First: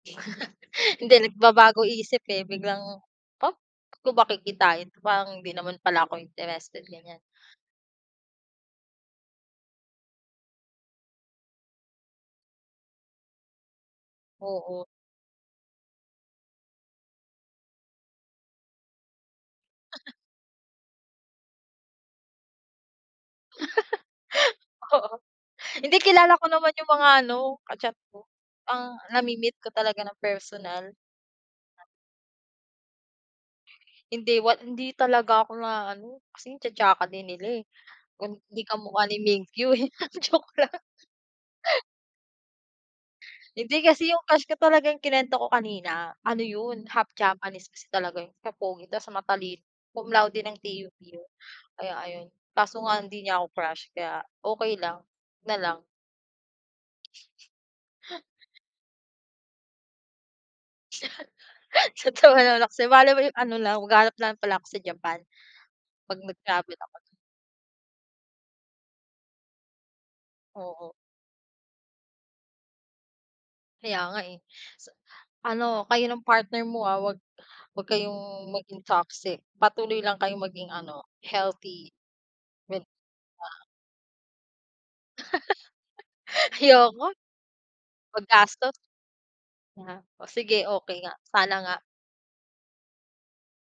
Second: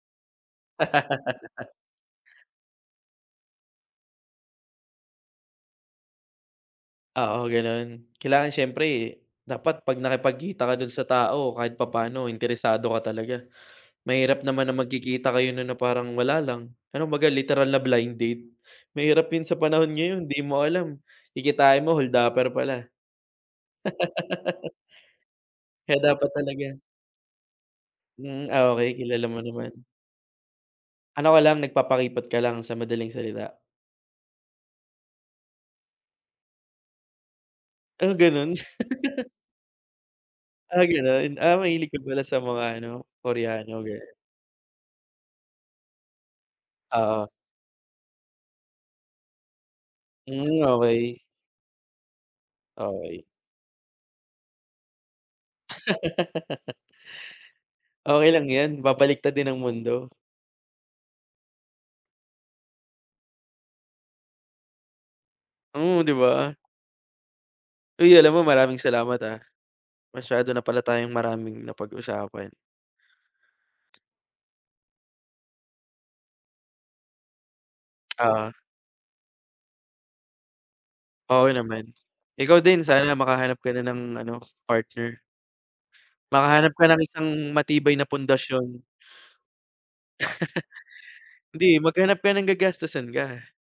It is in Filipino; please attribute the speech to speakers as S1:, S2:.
S1: Hindi nagbabago isip, eh, biglang, "Ha? Bakit ko ba kikitain parang hindi naman pala ako interested," ganyan.
S2: Oo, gano'n. Kailangan siyempre, dapat 'pag nakipagkita ka do'n sa tao kahit papaano interesado ka talaga. Mahirap naman ng
S1: Oo.
S2: magkikita kayo no'n na parang wala lang pero kumbaga literal na blind date, mahirap 'yun sa panahon ngayon 'di mo alam kikitain mo holdaper pala.
S1: Oo, hindi
S2: Kaya dapat
S1: kilala ko naman
S2: talaga
S1: yung mga ano ka-chat ko,
S2: Hmm, ah, okey
S1: ang
S2: kilala mo
S1: nami-meet ko
S2: naman.
S1: talaga ng personal.
S2: Ano ka lang nagpapakipot ka lang sa madaling salita.
S1: Hindi wa hindi talaga ako naa-ano kasi ang cha-chaka din nila, eh,
S2: Ah,
S1: kung
S2: gano'n?
S1: 'di kamukha ni Mingyu, eh. Ah, joke lang.
S2: Ah, gano'n? Ah, mahilig ka pala sa mga ano, Koreano
S1: Hindi kasi
S2: gano'n.
S1: 'yong crush ko talagang kinuwento ko kanina ano 'yon half
S2: Oo.
S1: Japanese kasi talaga 'yun, so pogi ta's matalino, cum laude ng
S2: Hmm,
S1: TUP
S2: okey.
S1: yun. Kaya ayun, kaso nga lang hindi
S2: Okey.
S1: niya ako crush. Kaya okey lang, na lang.
S2: Okey lang yan, babaliktad din ang mundo.
S1: Natawa naman ako sayo malay mo ano lang maghahanap lang pala ako sa Japan,
S2: Oh, 'di
S1: 'pag
S2: ba?
S1: nag-travel ako do'n.
S2: Uy, alam mo maraming salamat, ah. Masyado na pala
S1: Oo.
S2: tayong maraming napag-usapan.
S1: Kaya nga, eh. Sa ano kayo ng partner mo, ah, 'wag, wag kayong
S2: Oo.
S1: maging toxic, patuloy lang kayong maging ano,
S2: Oo naman,
S1: healthy.
S2: ikaw din sana makahanap
S1: [unintelligible] Oo.
S2: ka na ng ano partner. Makahanap ka ng
S1: Ayoko.
S2: isang matibay na
S1: Magastos.
S2: pundasyon.
S1: Yeah, o sige okey nga, sana
S2: Hindi,
S1: nga.
S2: maghanap ka ng gagastusan ka.